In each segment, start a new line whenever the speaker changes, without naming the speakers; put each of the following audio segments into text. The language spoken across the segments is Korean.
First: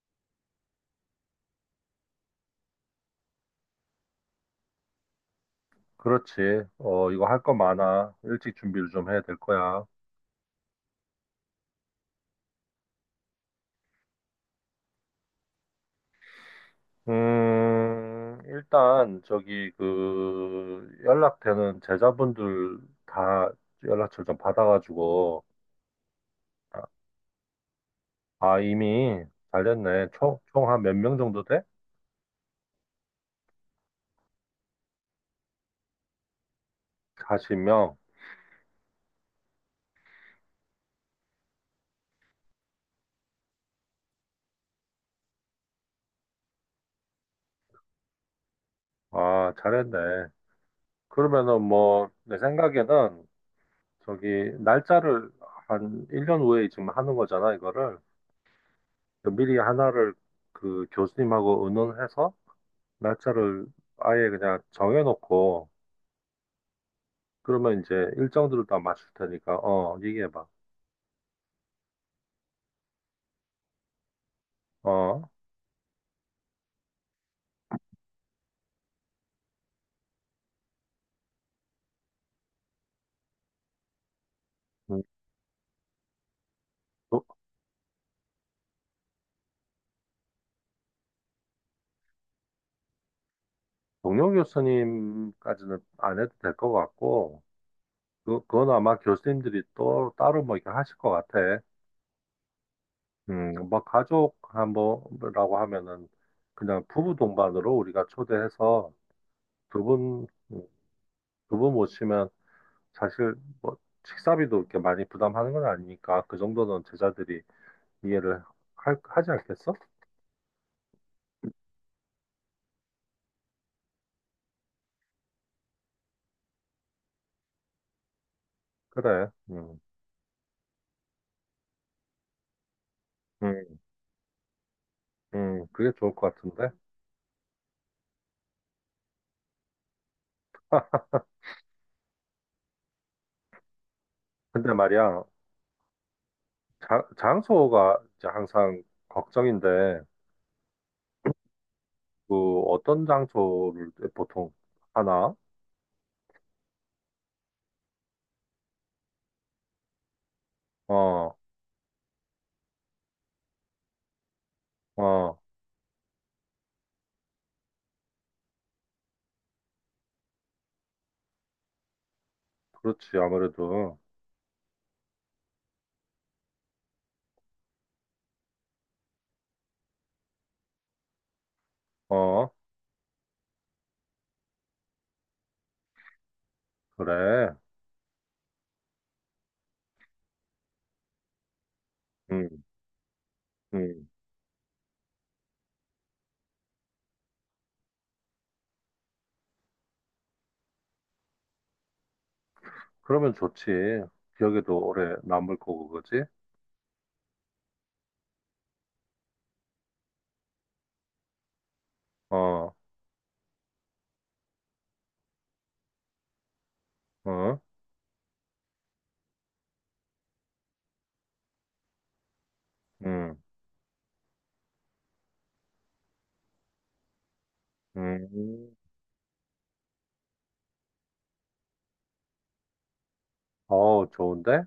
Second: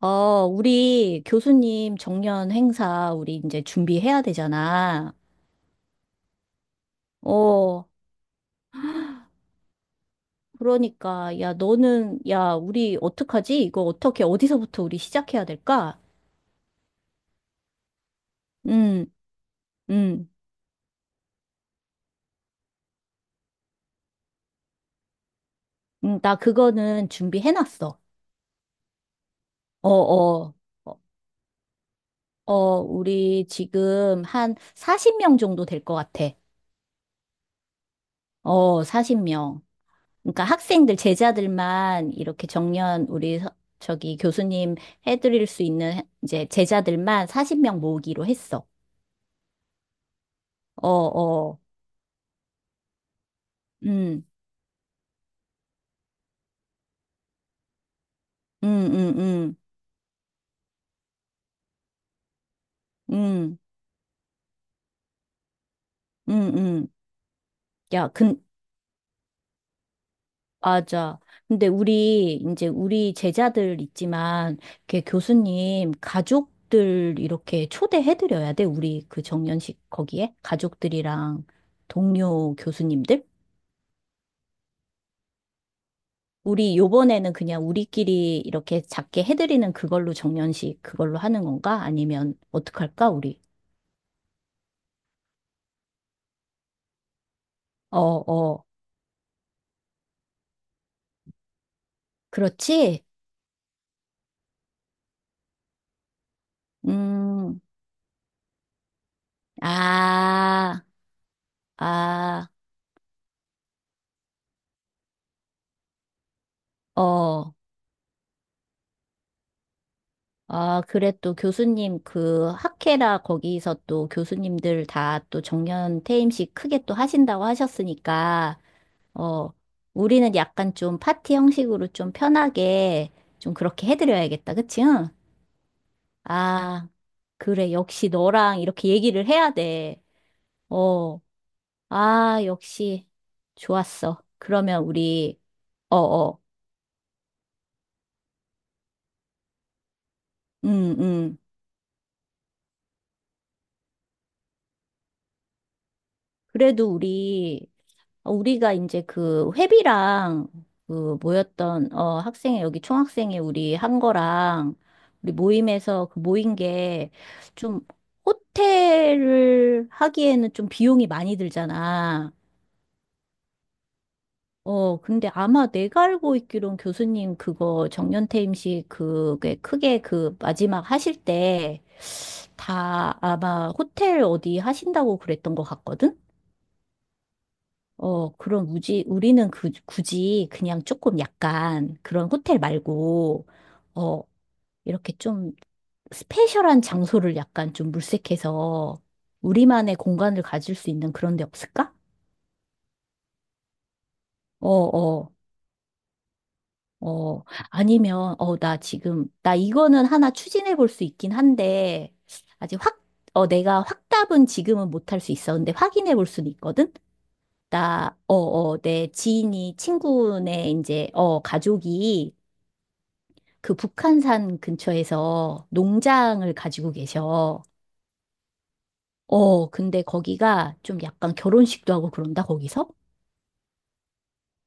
우리 교수님 정년 행사 우리 이제 준비해야 되잖아.
그렇지. 이거 할 거
어,
많아. 일찍 준비를 좀 해야 될 거야.
그러니까 야 너는 야 우리 어떡하지? 이거 어떻게 어디서부터 우리 시작해야 될까? 음,
일단, 저기,
음,
그, 연락되는 제자분들 다 연락처 좀 받아가지고,
나 그거는 준비해놨어.
아, 이미
어,
잘됐네. 총,
어,
총 한 몇
어,
명 정도 돼?
어, 우리 지금 한 40명 정도 될 것 같아.
40명.
어, 40명. 그러니까 학생들, 제자들만 이렇게 정년 우리 저기 교수님 해드릴 수 있는 이제 제자들만 40명 모으기로 했어.
아, 잘했네.
어, 어,
그러면은 뭐, 내 생각에는,
음,
저기, 날짜를 한 1년 후에 지금 하는 거잖아, 이거를.
음, 음, 음,
미리 하나를 그 교수님하고 의논해서,
음,
날짜를 아예 그냥 정해놓고,
음, 음.
그러면
야,
이제
근,
일정들을 다 맞출 테니까, 얘기해봐.
맞아. 근데 우리, 이제 우리 제자들 있지만, 이렇게
어,
교수님, 가족들 이렇게 초대해드려야 돼. 우리 그 정년식 거기에? 가족들이랑 동료 교수님들?
음,
우리
도-
요번에는 그냥 우리끼리 이렇게 작게 해드리는 그걸로 정년식 그걸로 하는 건가? 아니면 어떡할까, 우리?
동료 교수님까지는 안 해도 될 것 같고,
어,
그,
어,
그건 아마 교수님들이 또 따로 뭐 이렇게 하실 것 같아.
그렇지?
뭐 가족 한 번이라고 하면은 그냥 부부
음,
동반으로 우리가 초대해서 두 분,
아,
두분 모시면
아,
사실 뭐 식사비도 이렇게 많이 부담하는 건 아니니까 그 정도는 제자들이
어,
이해를 하지 않겠어?
아, 그래. 또 교수님 그 학회라 거기서 또 교수님들 다 또 정년 퇴임식 크게 또 하신다고 하셨으니까,
그래.
어, 우리는 약간 좀 파티 형식으로 좀 편하게 좀
음,
그렇게 해드려야겠다, 그치? 응?
그게 좋을 것 같은데.
아, 그래. 역시 너랑 이렇게 얘기를 해야 돼. 어, 아, 역시. 좋았어.
근데
그러면
말이야,
우리, 어어,
장소가 이제 항상 걱정인데,
음, 음.
그 어떤 장소를 보통 하나?
그래도 우리, 우리가 이제 그 회비랑 그
어,
모였던, 학생회, 여기 총학생회 우리 한 거랑 우리
어,
모임에서 그 모인 게 좀 호텔을 하기에는 좀 비용이 많이 들잖아.
그렇지. 아무래도.
어, 근데 아마 내가 알고 있기론 교수님 그거 정년퇴임식 그게 크게 그 마지막 하실 때
어,
다 아마 호텔 어디 하신다고 그랬던 것 같거든?
그래.
어, 그럼 우리는 그, 굳이 그냥 조금 약간 그런
음,
호텔 말고,
음.
어, 이렇게 좀 스페셜한 장소를 약간 좀 물색해서 우리만의 공간을 가질 수 있는 그런 데 없을까?
그러면 좋지.
어,
기억에도 오래
어.
남을 거고, 그지?
어, 아니면, 나 지금, 나 이거는 하나 추진해 볼 수 있긴 한데,
어,
아직 확, 내가 확답은 지금은 못할 수 있어. 근데 확인해 볼 수는 있거든?
어,
내 지인이, 친구네, 이제, 가족이
음,
그 북한산 근처에서 농장을 가지고 계셔.
음.
어, 근데 거기가 좀 약간 결혼식도 하고 그런다, 거기서?
어, 좋은데?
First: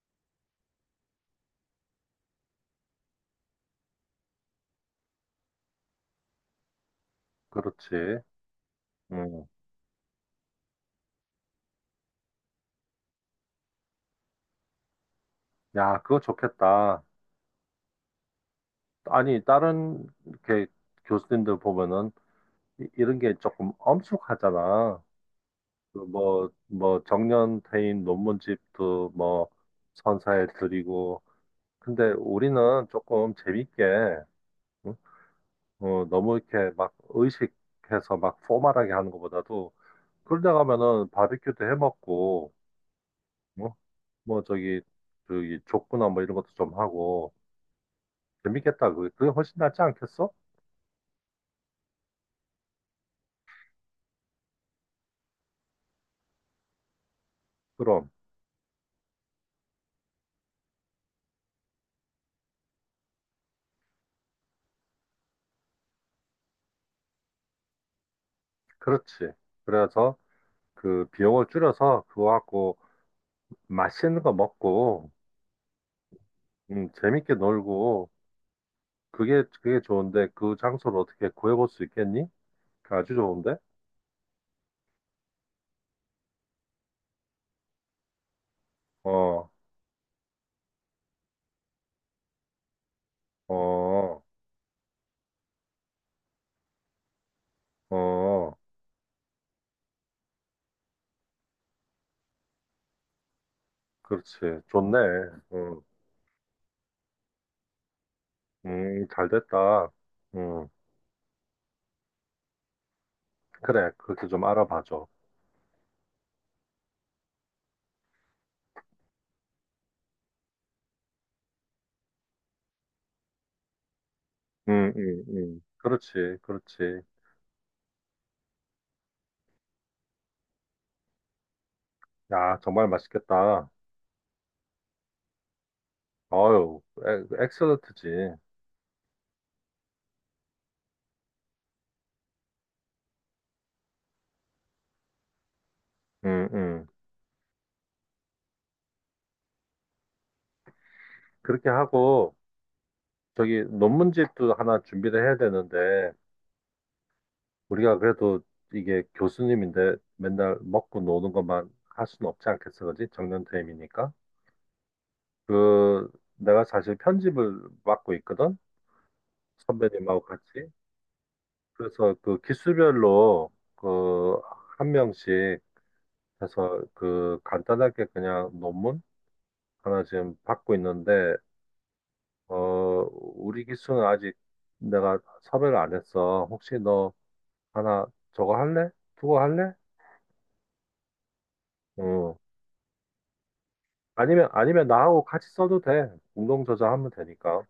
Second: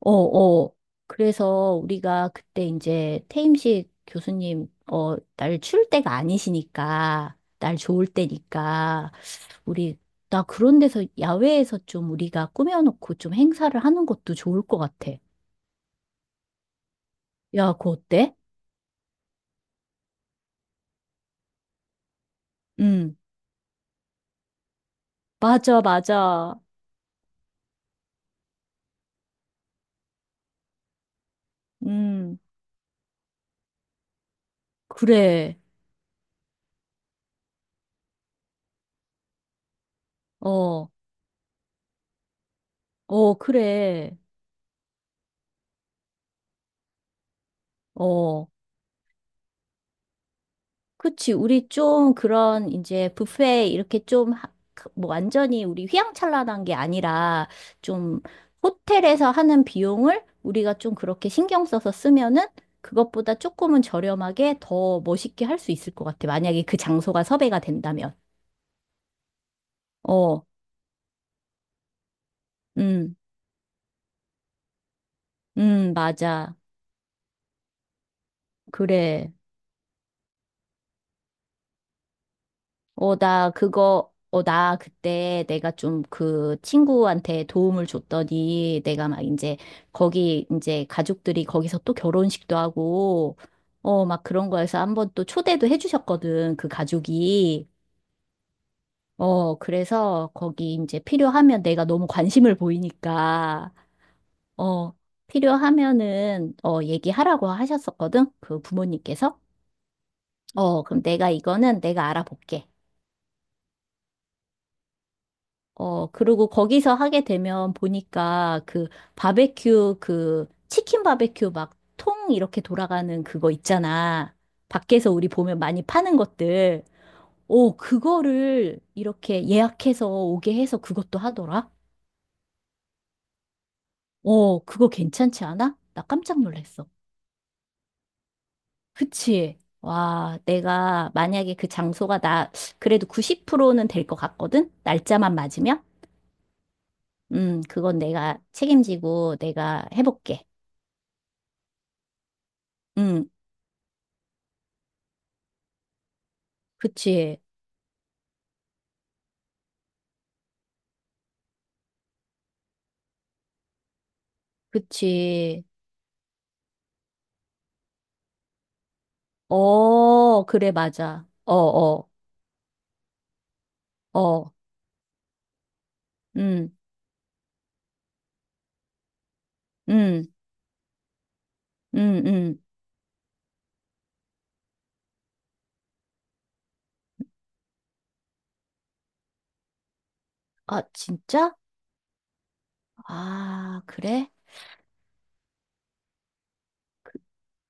어, 어. 그래서 우리가 그때 이제 태임식 교수님, 날 추울 때가 아니시니까, 날 좋을
그렇지.
때니까,
음.
우리, 나 그런 데서, 야외에서 좀 우리가 꾸며놓고 좀 행사를 하는 것도 좋을 것 같아.
야, 그거 좋겠다.
야, 그거 어때?
아니, 다른 이렇게 교수님들 보면은
음,
이런 게 조금 엄숙하잖아.
맞아,
그
맞아.
정년 퇴임 논문집도 뭐, 선사해 드리고. 근데
음,
우리는 조금 재밌게, 응?
그래.
너무 이렇게 막 의식해서 막 포멀하게 하는 것보다도, 그러다
어,
가면은 바비큐도 해 먹고, 뭐,
그래.
뭐, 저기, 족구나 뭐 이런 것도 좀 하고,
어.
재밌겠다. 그게 훨씬 낫지 않겠어?
그치. 우리 좀 그런 이제 뷔페 이렇게 그뭐 완전히 우리 휘황찬란한 게 아니라
그럼,
좀 호텔에서 하는 비용을 우리가 좀 그렇게 신경 써서 쓰면은 그것보다 조금은 저렴하게 더 멋있게 할 수 있을 것 같아. 만약에 그 장소가 섭외가 된다면.
그렇지. 그래서,
어,
그 비용을 줄여서 그거 갖고
음,
맛있는 거 먹고
맞아.
재밌게 놀고
그래.
그게 좋은데 그 장소를 어떻게 구해볼 수 있겠니? 아주
어, 나
좋은데?
그거, 나 그때 내가 좀 그 친구한테 도움을 줬더니 내가 막
어,
이제 거기 이제 가족들이 거기서 또 결혼식도 하고,
어,
막 그런 거에서 한번 또 초대도 해주셨거든, 그 가족이.
어,
어, 그래서 거기 이제 필요하면 내가 너무 관심을 보이니까,
그렇지.
어,
좋네. 음,
필요하면은, 얘기하라고 하셨었거든, 그
잘
부모님께서.
됐다. 음,
어, 그럼 내가 이거는 내가 알아볼게.
그래. 그렇게 좀 알아봐줘.
어, 그리고 거기서 하게 되면 보니까 그 바베큐, 그 치킨 바베큐 막 통 이렇게 돌아가는 그거 있잖아. 밖에서 우리 보면 많이
그렇지,
파는 것들.
그렇지.
오, 그거를 이렇게 예약해서 오게 해서 그것도 하더라.
야, 정말 맛있겠다.
어, 그거 괜찮지 않아? 나 깜짝
어유,
놀랐어.
셀런트지.
그치? 와, 내가 만약에 그 장소가 나 그래도 90%는 될 것 같거든? 날짜만 맞으면?
음, 음.
그건 내가 책임지고 내가 해볼게.
그렇게 하고.
음.
저기 논문집도 하나 준비를 해야 되는데
그치,
우리가 그래도 이게 교수님인데 맨날 먹고 노는 것만 할 수는 없지 않겠어, 그지? 정년퇴임이니까.
그치.
그 내가 사실 편집을 맡고 있거든, 선배님하고
어,
같이.
그래, 맞아.
그래서 그 기수별로 그
어.
한 명씩
음,
해서 그 간단하게 그냥 논문 하나
음,
지금 받고 있는데
음, 음.
어 우리 기수는 아직 내가 섭외를 안 했어. 혹시 너 하나 저거 할래? 두거 할래?
아, 진짜?
어.
아, 그래?
아니면 나하고 같이 써도 돼. 공동 저자하면 되니까.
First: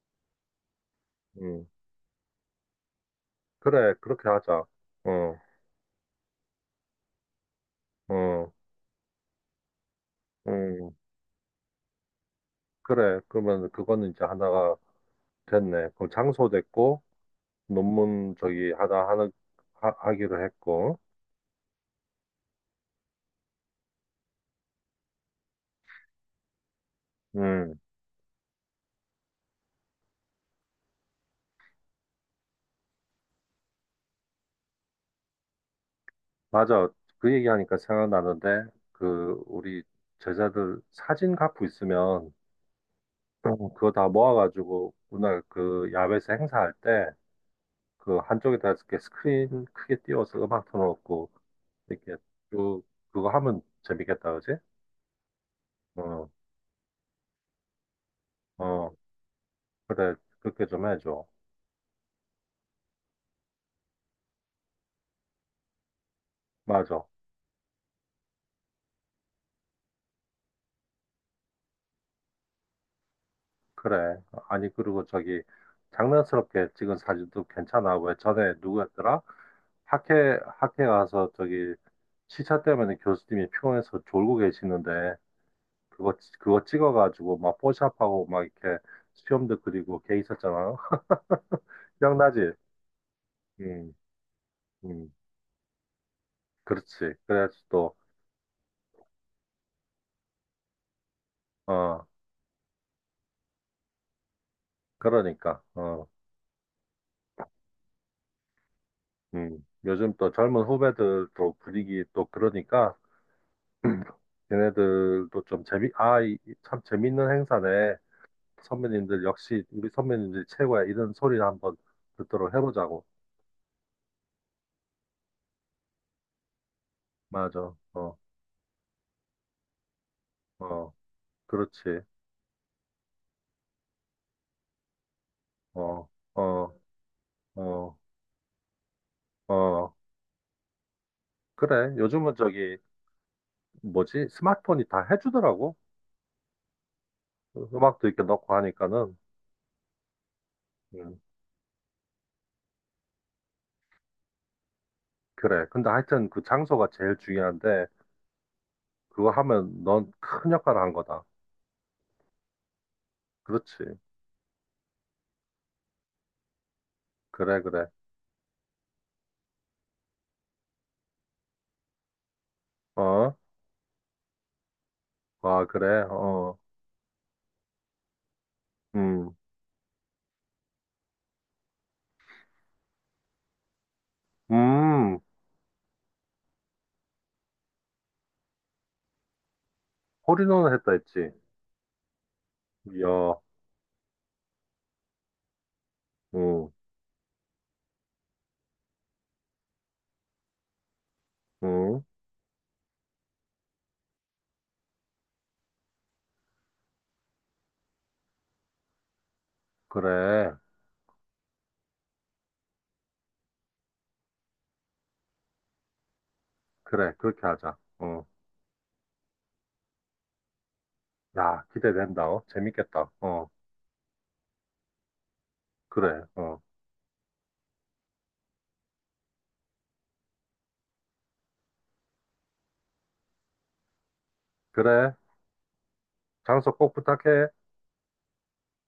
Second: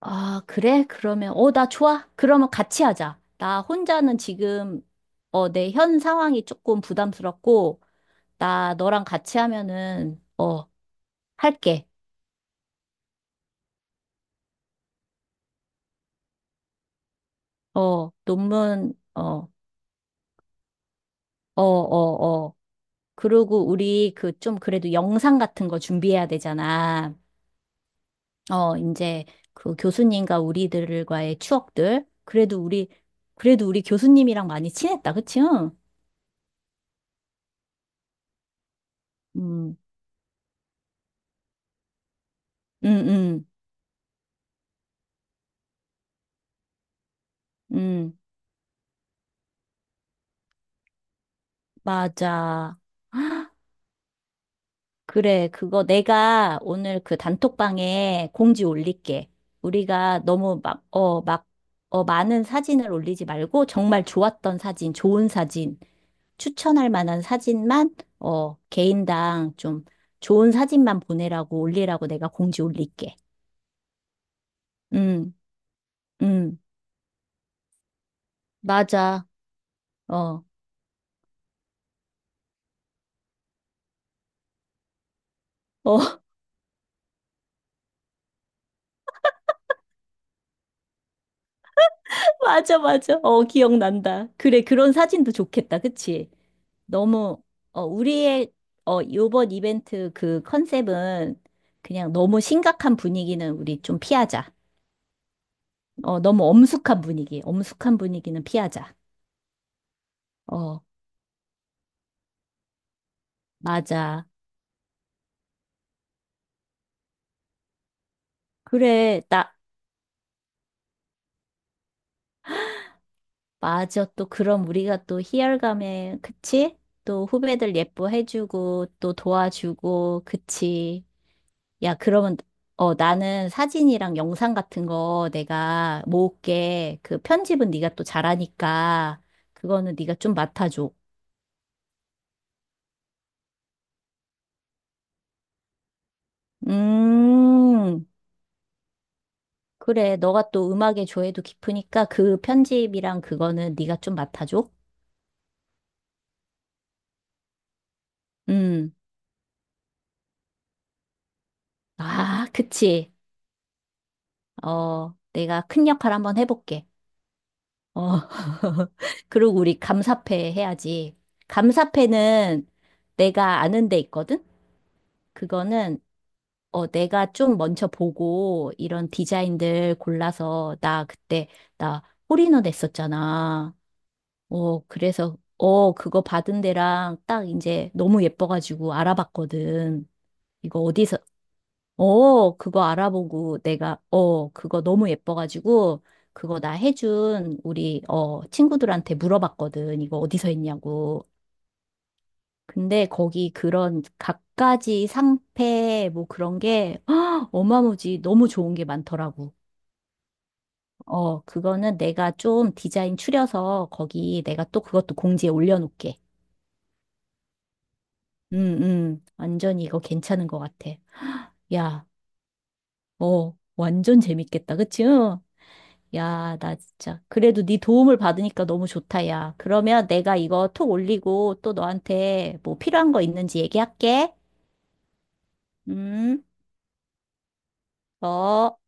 아, 그래? 그러면,
음.
나 좋아. 그러면 같이 하자. 나
그래.
혼자는
그렇게 하자.
지금,
어.
내 현 상황이 조금 부담스럽고,
어.
나 너랑 같이 하면은,
음.
할게.
그래. 그러면 그거는 이제 하나가 됐네. 그럼 장소 됐고
어,
논문 저기
논문,
하나 하는,
어,
하기로 했고.
어, 어, 어. 그리고 우리 그 좀 그래도 영상 같은 거 준비해야 되잖아.
음.
어, 이제 그 교수님과 우리들과의 추억들. 그래도 우리, 그래도 우리 교수님이랑 많이 친했다. 그치? 응,
맞아. 그 얘기하니까 생각나는데 그
음,
우리 제자들 사진 갖고 있으면
음, 음,
어, 그거 다 모아가지고 오늘 그 야외에서 행사할 때 그
음,
한쪽에다 이렇게 스크린 크게 띄워서 음악 틀어놓고 이렇게
맞아.
쭉 그거 하면 재밌겠다, 그지?
그래, 그거
어,
내가 오늘 그 단톡방에 공지
어,
올릴게.
그래,
우리가 너무
그렇게
막,
좀 해줘.
많은 사진을 올리지 말고 정말 좋았던 사진, 좋은 사진, 추천할
맞아,
만한 사진만, 개인당 좀 좋은 사진만 보내라고 올리라고 내가 공지 올릴게.
그래. 아니
응
그리고 저기
응
장난스럽게 찍은 사진도 괜찮아. 왜 전에 누구였더라?
맞아.
학회
어,
학회 가서 저기 시차 때문에 교수님이 피곤해서 졸고 계시는데
어,
그거 찍어가지고 막 포샵하고 막 이렇게 수염도 그리고 걔 있었잖아. 기억나지?
맞아, 맞아. 어,
음,
기억난다. 그래, 그런
음.
사진도 좋겠다. 그치?
그렇지.
너무,
그래야지
어,
또,
우리의, 어, 요번 이벤트 그 컨셉은
어,
그냥 너무 심각한 분위기는 우리 좀 피하자.
그러니까, 어,
너무 엄숙한 분위기, 엄숙한 분위기는 피하자.
요즘 또 젊은
어,
후배들도 분위기 또 그러니까,
맞아.
걔네들도 좀 재미, 아, 이참 재밌는 행사네.
그래,
선배님들
나,
역시 우리 선배님들이 최고야. 이런 소리를 한번 듣도록 해보자고.
맞아. 또 그럼 우리가 또 희열감에, 그치? 또
맞아.
후배들
어,
예뻐해주고, 또 도와주고,
어,
그치? 야,
그렇지.
그러면, 나는 사진이랑 영상 같은 거 내가
어, 어,
모을게. 그 편집은 네가
어,
또 잘하니까,
어.
그거는 네가 좀 맡아줘.
그래. 요즘은 저기, 뭐지? 스마트폰이 다 해주더라고.
음,
음악도 이렇게 넣고 하니까는.
그래. 너가 또 음악에
음,
조예도 깊으니까 그 편집이랑 그거는 네가 좀 맡아줘.
그래. 근데 하여튼 그 장소가 제일 중요한데,
음,
그거 하면 넌 큰 역할을 한 거다.
아, 그치.
그렇지.
어, 내가 큰 역할 한번 해볼게.
그래, 그래.
어, 그리고 우리 감사패 해야지. 감사패는
어?
내가 아는 데 있거든?
아,
그거는
그래. 어.
내가 좀 먼저 보고 이런
음.
디자인들 골라서 나 그때 나 홀인원 했었잖아. 어,
음.
그래서 그거 받은 데랑 딱 이제 너무 예뻐가지고 알아봤거든.
홀인원을
이거
했다
어디서
했지.
그거
이야.
알아보고 내가 그거 너무 예뻐가지고 그거
음.
나 해준 우리 친구들한테 물어봤거든. 이거 어디서 했냐고.
음.
근데 거기 그런 갖가지 상패 뭐 그런 게 헉, 어마무지 너무 좋은 게 많더라고.
그래.
어, 그거는 내가 좀 디자인 추려서 거기 내가 또 그것도 공지에 올려놓게.
그래. 그렇게 하자. 어.
음, 완전히 이거 괜찮은 것 같아.
야,
야,
기대된다. 어. 재밌겠다. 어.
어, 완전 재밌겠다. 그치? 응?
그래.
야,
어.
나 진짜. 그래도 네 도움을 받으니까 너무 좋다, 야. 그러면 내가 이거 톡 올리고 또 너한테 뭐 필요한 거 있는지 얘기할게.
그래.
음,
장소 꼭 부탁해.
어.